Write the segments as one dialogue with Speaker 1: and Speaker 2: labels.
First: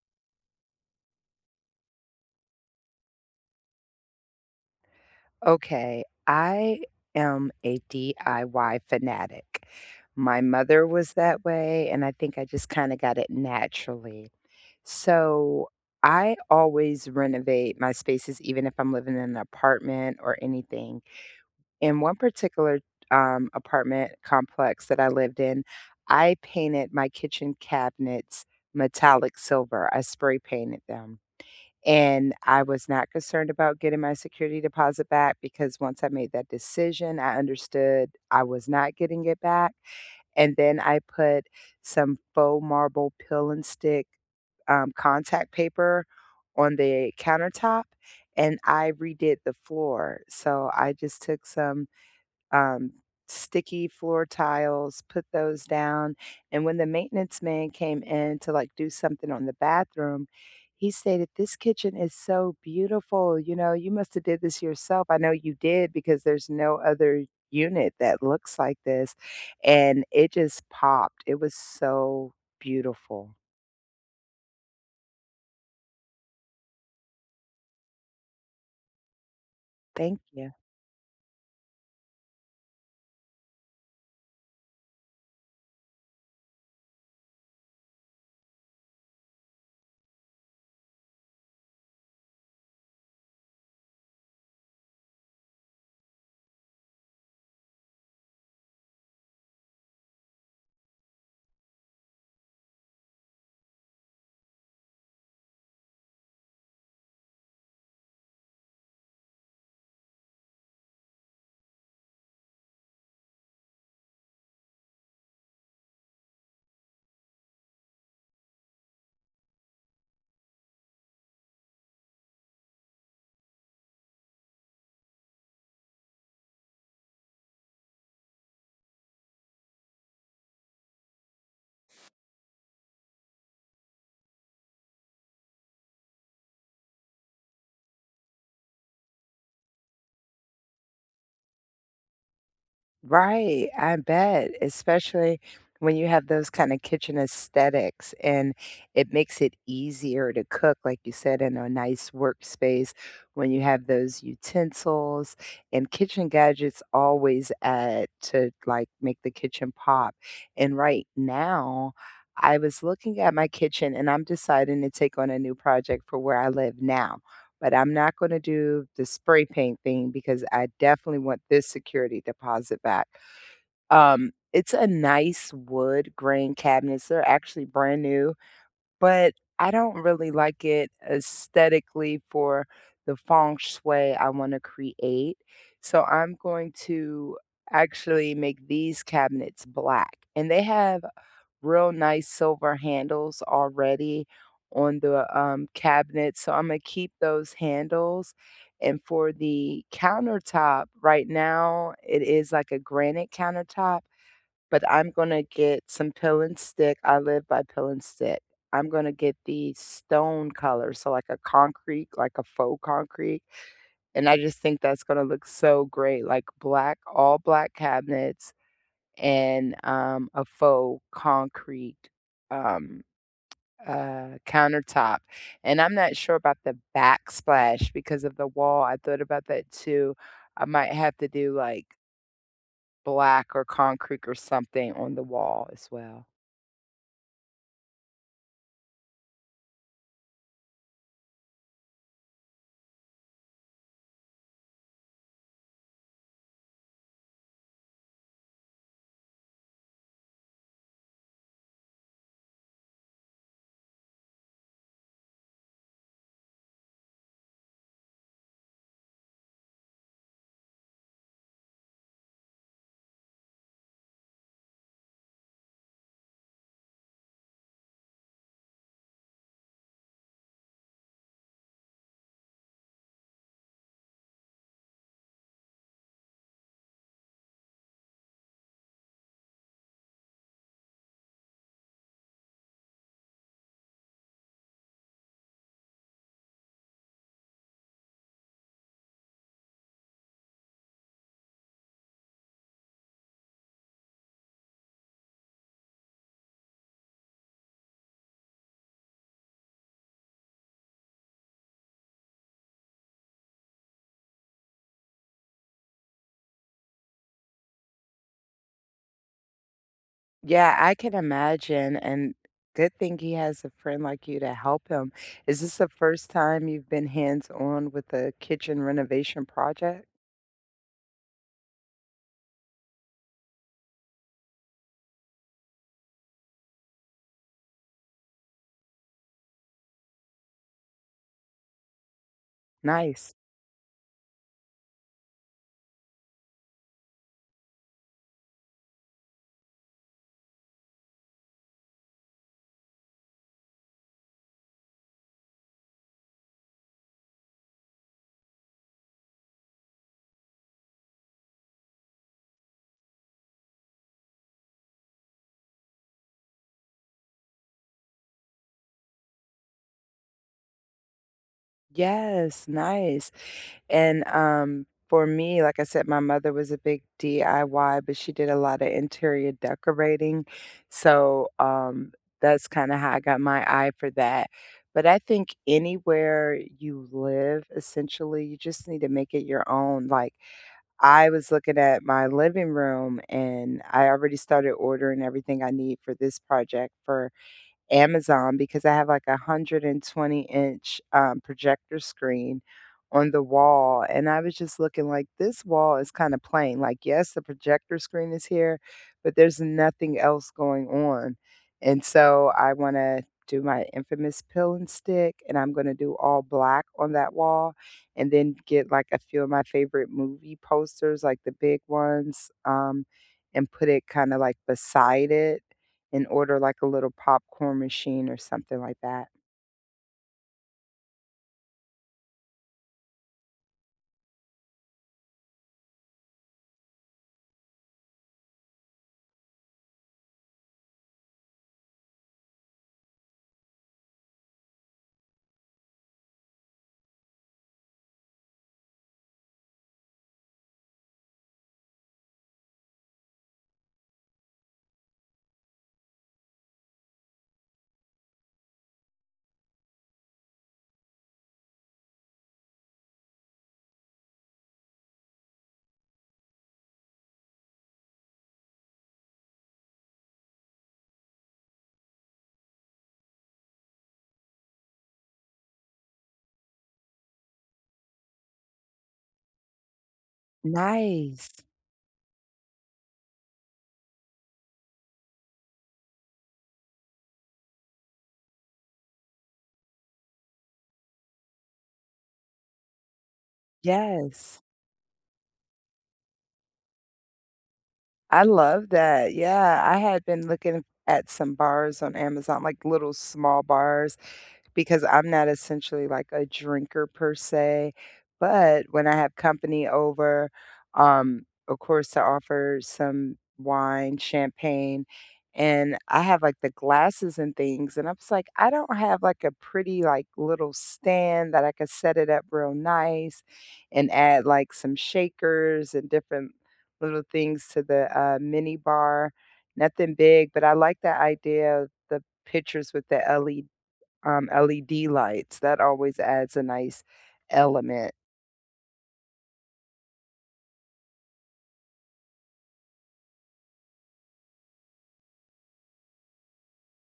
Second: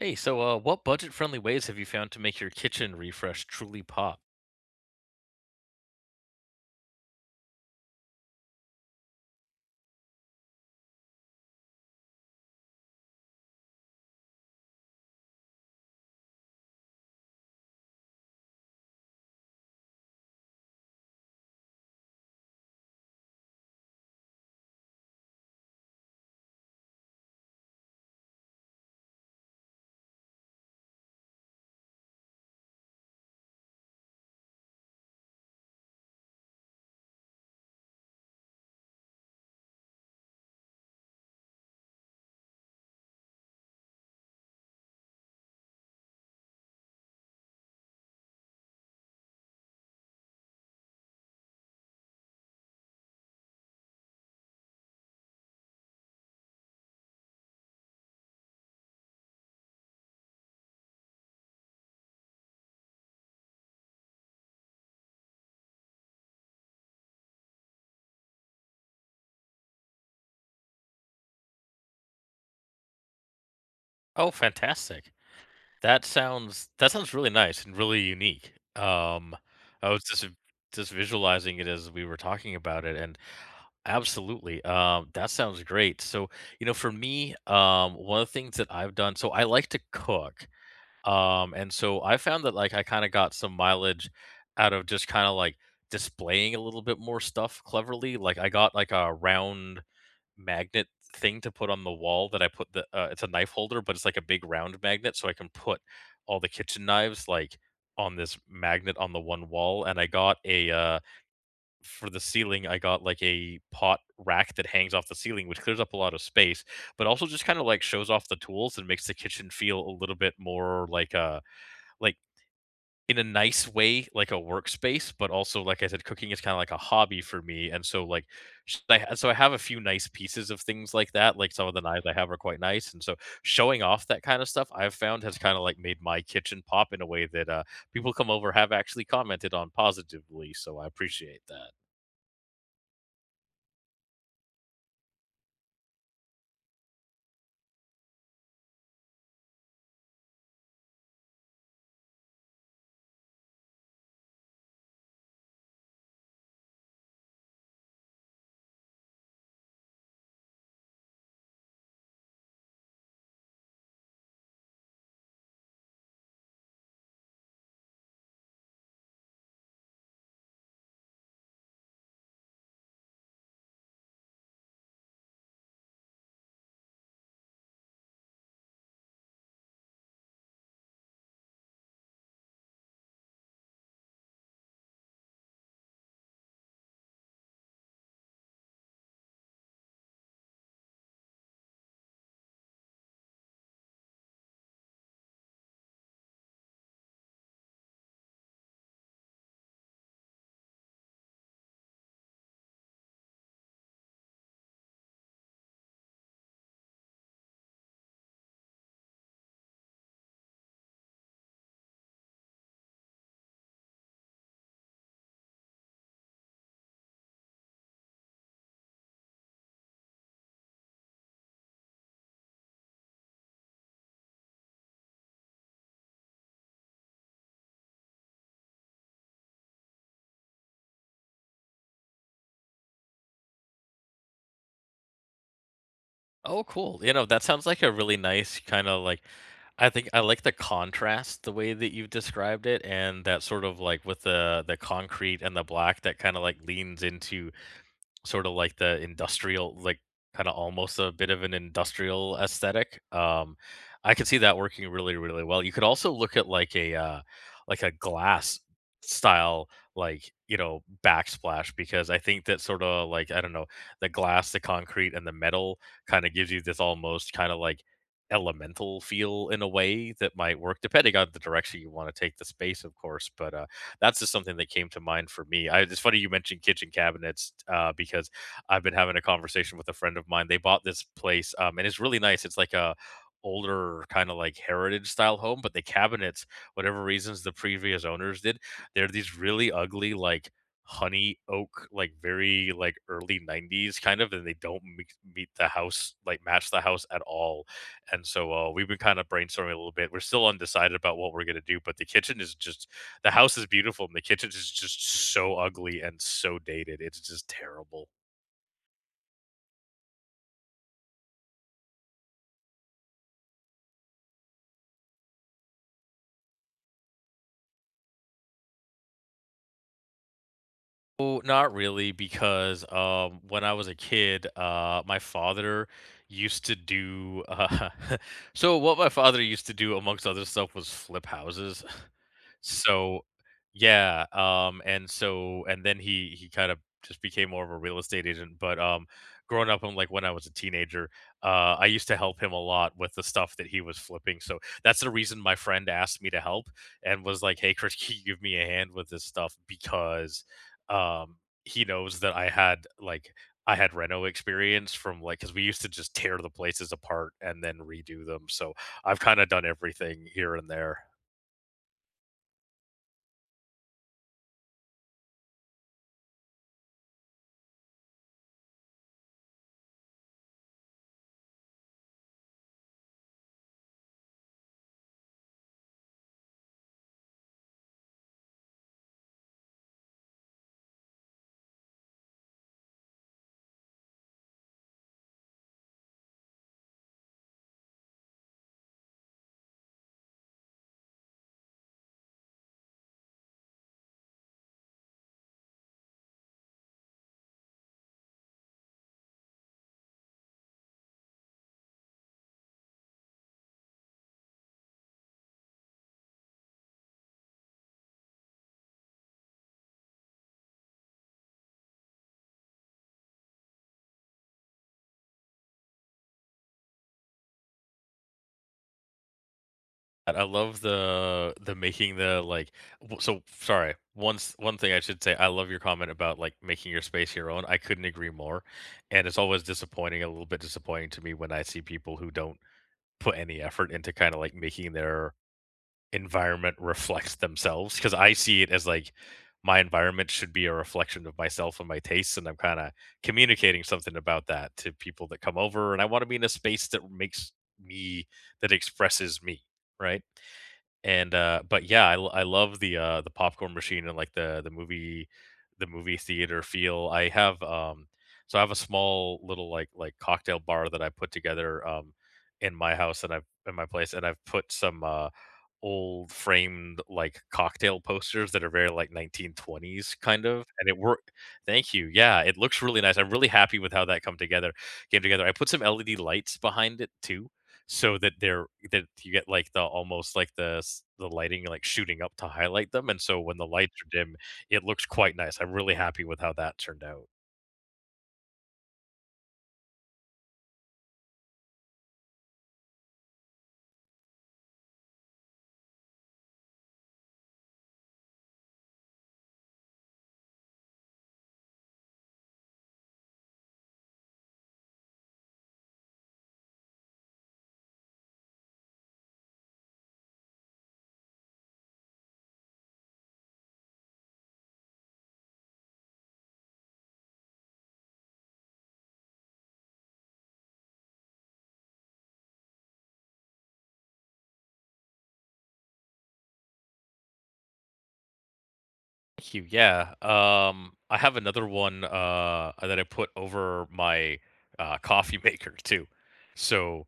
Speaker 1: Hey, what budget-friendly ways have you found to make your kitchen refresh truly pop?
Speaker 2: Okay, I am a DIY fanatic. My mother was that way, and I think I just kind of got it naturally. So I always renovate my spaces, even if I'm living in an apartment or anything. In one particular apartment complex that I lived in, I painted my kitchen cabinets metallic silver. I spray painted them. And I was not concerned about getting my security deposit back because once I made that decision, I understood I was not getting it back. And then I put some faux marble pill and stick contact paper on the countertop and I redid the floor. So I just took some um, sticky floor tiles, put those down. And when the maintenance man came in to like do something on the bathroom, he stated, "This kitchen is so beautiful. You know, you must have did this yourself. I know you did because there's no other unit that looks like this." And it just popped. It was so beautiful.
Speaker 1: Oh, fantastic. That sounds really nice and really unique. I was
Speaker 2: Thank
Speaker 1: just
Speaker 2: you.
Speaker 1: just visualizing it as we were talking about it, and absolutely, that sounds great. So, you know, for me, one of the things that I've done, so I like to cook, and so I found that like I kind of got some mileage out of just kind of like displaying a little bit more stuff cleverly. Like I got like a round magnet thing to put on the wall that I put the it's a knife holder, but it's like a big round magnet, so I can put all the kitchen knives like on this magnet on the one wall. And I got a for the ceiling, I got like a pot rack that hangs off the ceiling, which clears up a lot of space, but also just kind of like shows off the tools and makes the kitchen feel a little bit more like like in a nice way, like a workspace, but also, like I said, cooking is kind of like a hobby for me. And so, like, so I have a few nice pieces of things like that. Like some of the knives I have are quite nice, and so showing off that kind of stuff I've found has kind of like made my kitchen pop in a way that people come over have actually commented on positively. So I appreciate that.
Speaker 2: Right, I bet, especially when you have those kind of kitchen aesthetics and it makes it easier to cook, like you said, in a nice workspace when you have those utensils, and kitchen gadgets always add to like make the kitchen pop. And right now, I was looking at my kitchen and I'm deciding to take on a new project for where I live now, but I'm not gonna do the spray paint thing because I definitely want this security deposit back. It's a nice wood grain cabinets. They're actually brand new, but I don't really like it aesthetically for the feng shui I want to create. So I'm going to actually make these cabinets black. And they have real nice silver handles already on the cabinet. So I'm going to keep those handles. And for the countertop, right now it is like a granite countertop, but I'm going to get some pill and stick. I live by pill and stick. I'm going to get the stone color. So, like a concrete, like a faux concrete. And I just think that's going to look so great. Like black, all black cabinets and a faux concrete um, countertop. And I'm not sure about the backsplash because of the wall. I thought about that too. I might have to do like black or concrete or something on the wall as well.
Speaker 1: Oh, cool. You know, that sounds like a really nice kind of like I think I like the contrast the way that you've described it and that sort of like with the concrete and the black that kind of like leans into sort of like the industrial, like kind of almost a bit of an industrial aesthetic. I could see that working really, really well. You could also look at like a glass style, like you know, backsplash because I think that sort of like I don't know, the glass, the concrete, and the metal kind of gives you this almost kind of like elemental feel in a way that might work depending on the direction you want to take the space, of course. But that's just something that came to mind for me. It's funny you mentioned kitchen cabinets because I've been having a conversation with a friend of mine. They bought this place, and it's really nice. It's like a older kind of like heritage style home, but the cabinets, whatever reasons the previous owners did, they're these really ugly like honey oak like very like early 90s kind of and they don't meet the house like match the house at all and so we've been kind of brainstorming a little bit we're still undecided about what we're going to do but the house is beautiful and the kitchen is just so ugly and so dated. It's just terrible.
Speaker 2: Yeah, I can imagine. And good thing he has a friend like you to help him. Is this the first time you've been hands on with a kitchen renovation project?
Speaker 1: Oh, not really, because when I was a kid, my father used to do. So what my father used to do, amongst other stuff, was flip houses. So,
Speaker 2: Nice.
Speaker 1: yeah, and so and then he kind of just became more of a real estate agent. But growing up, and like when I was a teenager, I used to help him a lot with the stuff that he was flipping. So that's the reason my friend asked me to help and was like, "Hey, Chris, can you give me a hand with this stuff?" Because um he knows that I had like I had reno experience from like because we used to just tear the places apart and then redo them so I've kind of done everything here and there.
Speaker 2: Yes, nice. And, for me, like I said, my mother was a big DIY, but she did a lot of interior decorating. So, that's kinda how I got my eye for that. But I think anywhere you live, essentially, you just need to make it your own. Like, I was looking at my living room, and I already started ordering everything I need for this project for Amazon because I have like a 120-inch, projector screen on the wall, and I was just looking like, "This wall is kinda plain." Like, yes, the projector screen is here, but there's nothing else going on, and so I wanna do my infamous pill and stick, and I'm gonna do all black on that wall, and then get, like, a few of my favorite movie posters, like the big ones, and put it kinda, like, beside it and order, like, a little popcorn machine or something like that.
Speaker 1: And I love the making the so sorry once one thing I should say I love your comment about like making your space your own I couldn't agree more and it's always disappointing a little bit disappointing to me when I see people who don't put any effort into kind of like making their environment reflects themselves because I see it as like my environment should be a reflection of myself and my tastes, and I'm kind of communicating something about that to people that come over, and I want to be in a space that makes me that expresses me, right? And but yeah, I love the popcorn machine and like the movie theater feel. I have so I have a small little like cocktail bar that I put together in my house and I've in my place and I've put some old framed, like, cocktail posters that are very, like, 1920s kind of, and it worked.
Speaker 2: Nice.
Speaker 1: Thank you, yeah, it looks really nice, I'm really happy with how that come together came together. I put some LED lights behind it too, so that they're that you get, like, the almost like the lighting, like, shooting up to highlight them, and so when the lights are dim,
Speaker 2: Yes.
Speaker 1: it looks quite nice, I'm really happy with how that turned out.
Speaker 2: I love that. Yeah, I had been looking at some bars on Amazon, like little small bars because I'm not essentially like a drinker per se, but when I have company over, of course, I offer some wine, champagne, and I have like the glasses and things. And I was like, I don't have like a pretty like little stand that I could set it up real nice and add like some shakers and different little things to the mini bar. Nothing big, but I like the idea of the pictures with the LED lights, that always adds a nice element.
Speaker 1: Thank you, yeah, I have another one, that I put over my, coffee maker too. So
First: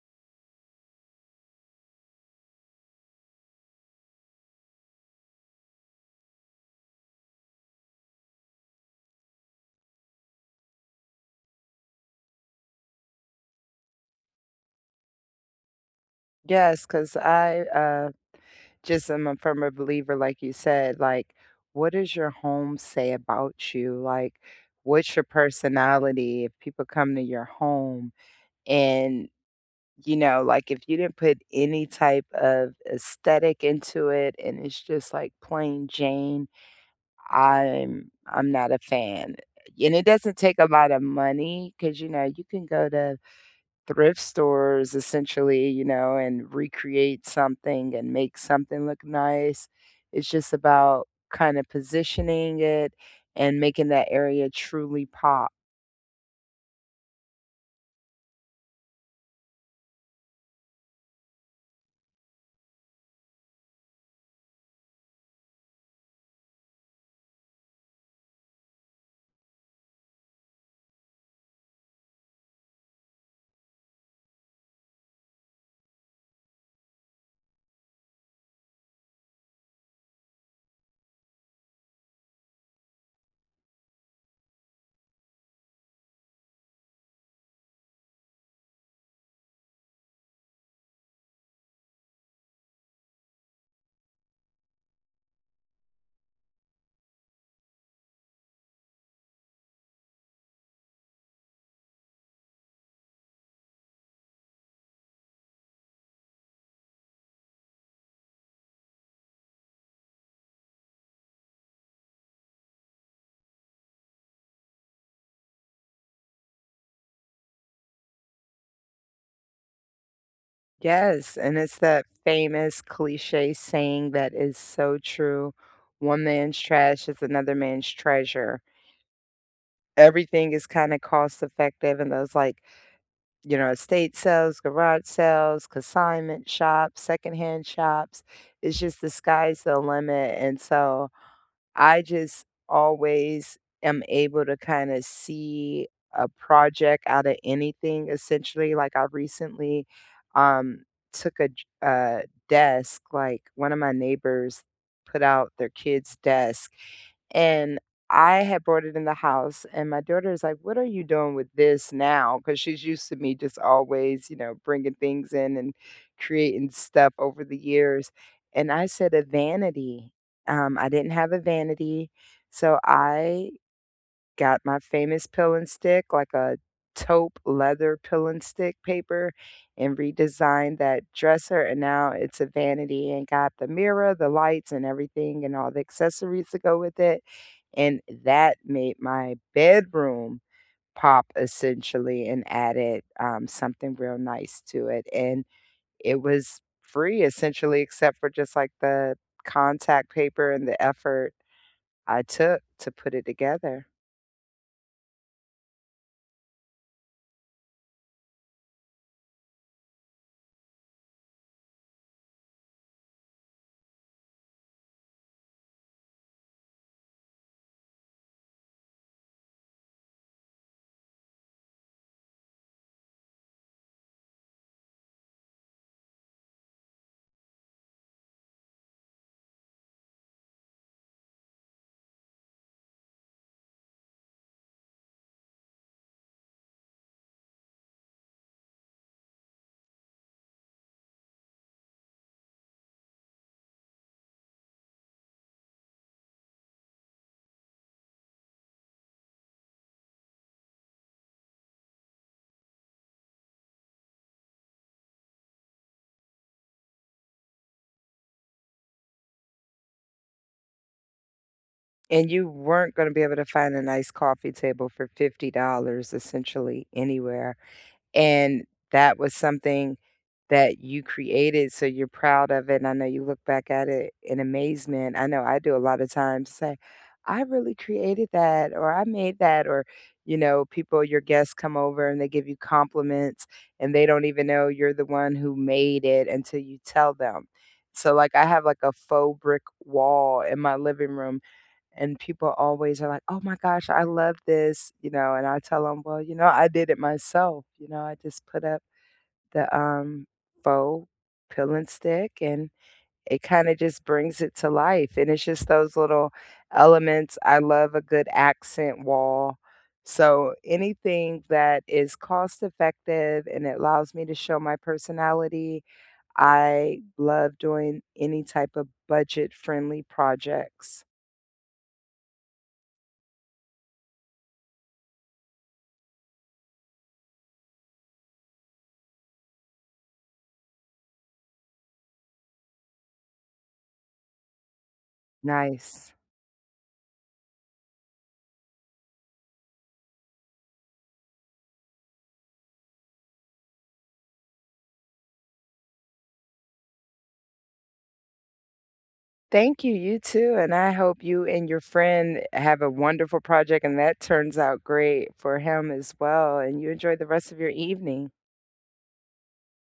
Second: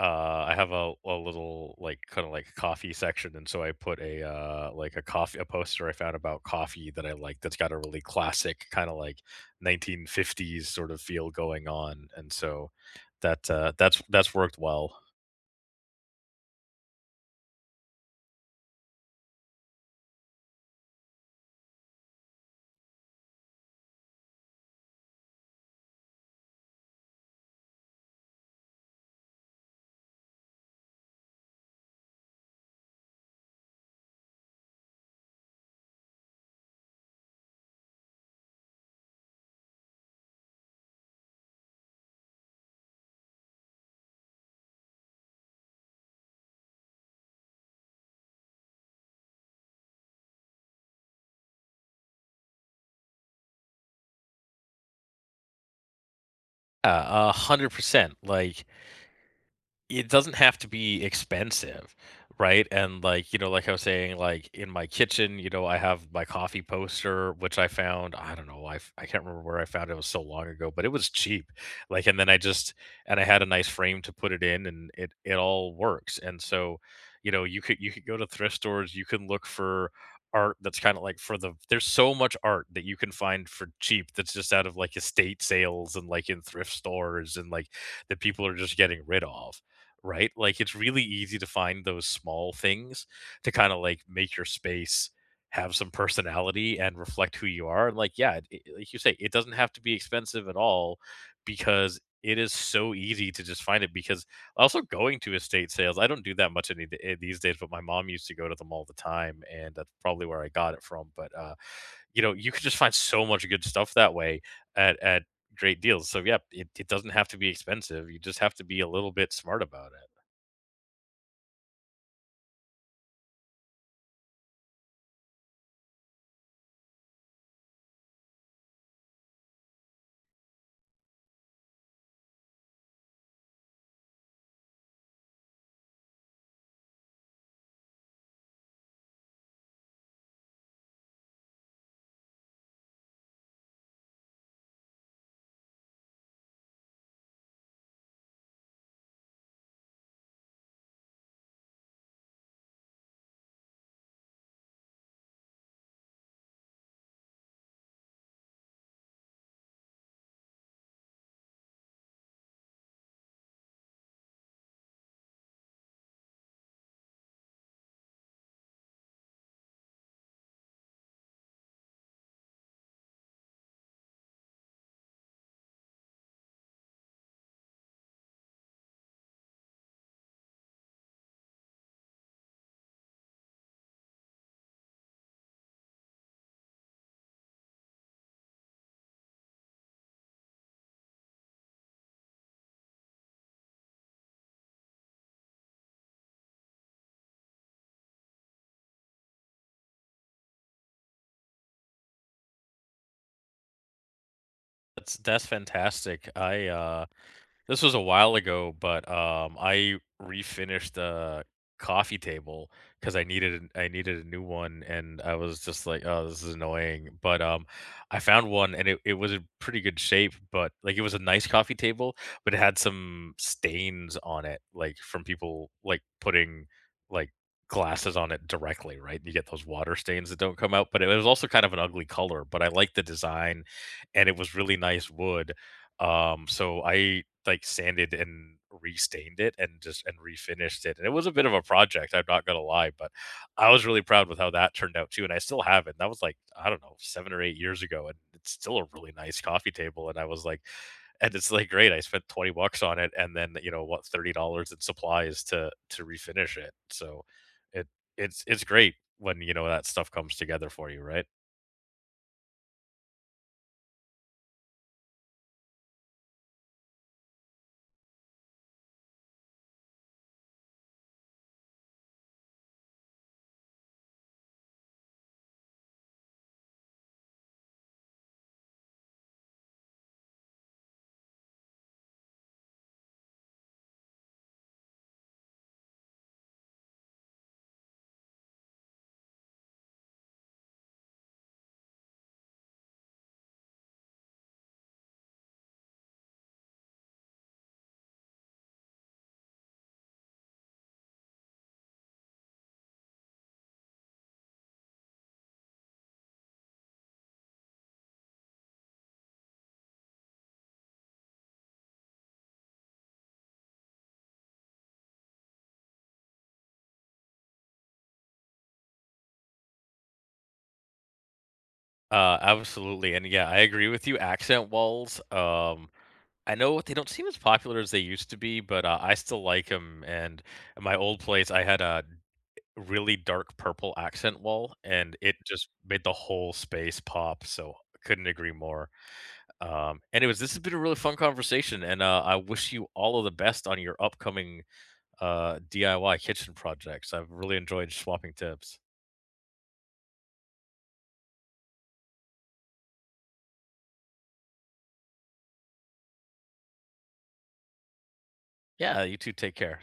Speaker 1: I have a little, like, kinda like coffee section, and so I put a, like a coffee a poster I found about coffee that I like that's got a really classic kinda like 1950s sort of feel going on, and so that, that's worked well.
Speaker 2: Yes, because I, just am a firm believer, like you said, like, what does your home say about you? Like, what's your personality if people come to your home and, you know, like, if you didn't put any type of aesthetic into it and it's just, like, plain Jane, I'm not a fan. And it doesn't take a lot of money, because you know, you can go to thrift stores essentially, you know, and recreate something and make something look nice. It's just about kind of positioning it and making that area truly pop.
Speaker 1: Yeah, 100%, like it doesn't have to be expensive, right? And like, you know, like I was saying, like in my kitchen, you know, I have my coffee poster, which I found, I don't know, I can't remember where I found it. It was so long ago, but it was cheap. Like, and then and I had a nice frame to put it in and it all works. And so, you know, you could go to thrift stores, you can look for art that's kind of like there's so much art that you can find for cheap that's just out of like estate sales and like in thrift stores and like that people are just getting rid of right? Like it's really easy to find those small things to kind of like make your space have some personality and reflect who you are. And like, yeah, like you say, it doesn't have to be expensive at all because it is so easy to just find it. Because also going to estate sales, I don't do that much these days, but my mom used to go to them all the time, and that's probably where I got it from. But you know, you can just find so much good stuff that way at great deals. So yeah, it doesn't have to be expensive. You just have to be a little bit smart about it.
Speaker 2: Yes, and it's that famous cliche saying that is so true. One man's trash is another man's treasure. Everything is kind of cost effective and those like, you know, estate sales, garage sales, consignment shops, secondhand shops. It's just the sky's the limit, and so I just always am able to kind of see a project out of anything essentially. Like I recently um took a j- a desk, like one of my neighbors put out their kids' desk and I had brought it in the house, and my daughter is like, "What are you doing with this now?" Because she's used to me just always, you know, bringing things in and creating stuff over the years. And I said, "A vanity." I didn't have a vanity, so I got my famous pill and stick, like a taupe leather pill and stick paper, and redesigned that dresser. And now it's a vanity and got the mirror, the lights, and everything, and all the accessories to go with it. And that made my bedroom pop essentially and added something real nice to it. And it was free essentially, except for just like the contact paper and the effort I took to put it together.
Speaker 1: That's fantastic. This was a while ago, but, I refinished the coffee table because I needed a new one, and I was just like, "Oh, this is annoying," but, I found one, and it was in pretty good shape, but, like, it was a nice coffee table, but it had some stains on it, like, from people, like, putting, like, glasses on it directly, right? You get those water stains that don't come out, but it was also kind of an ugly color, but I liked the design, and it was really nice wood, so I like sanded and restained it and just and refinished it. And it was a bit of a project, I'm not gonna lie, but I was really proud with how that turned out too. And I still have it. And that was like, I don't know, 7 or 8 years ago, and it's still a really nice coffee table. And I was like, and it's like great. I spent 20 bucks on it and then, you know, what, $30 in supplies to refinish it. So it it's great when you know that stuff comes together for you, right?
Speaker 2: And you weren't gonna be able to find a nice coffee table for $50 essentially anywhere. And that was something that you created, so you're proud of it, and I know you look back at it in amazement. I know I do a lot of times say, "I really created that," or "I made that," or, you know, people, your guests come over and they give you compliments, and they don't even know you're the one who made it until you tell them. So, like, I have, like, a faux brick wall in my living room and people always are like, "Oh my gosh, I love this," you know, and I tell them, "Well, you know, I did it myself. You know, I just put up the faux peel and stick and it kind of just brings it to life. And it's just those little elements. I love a good accent wall. So anything that is cost effective and it allows me to show my personality, I love doing any type of budget friendly projects."
Speaker 1: Absolutely, and yeah, I agree with you. Accent walls, I know they don't seem as popular as they used to be, but I still like them. And at my old place, I had a really dark purple accent wall, and it just made the
Speaker 2: Nice.
Speaker 1: whole space pop. So couldn't agree more. Anyways, this has been a really fun conversation, and I wish you all of the best on your upcoming DIY kitchen projects. I've really enjoyed swapping tips.
Speaker 2: Thank you, you too, and I hope you and your friend have a wonderful project and that turns out great for him as well, and you enjoy the rest of your evening.
Speaker 1: Yeah, you too. Take care.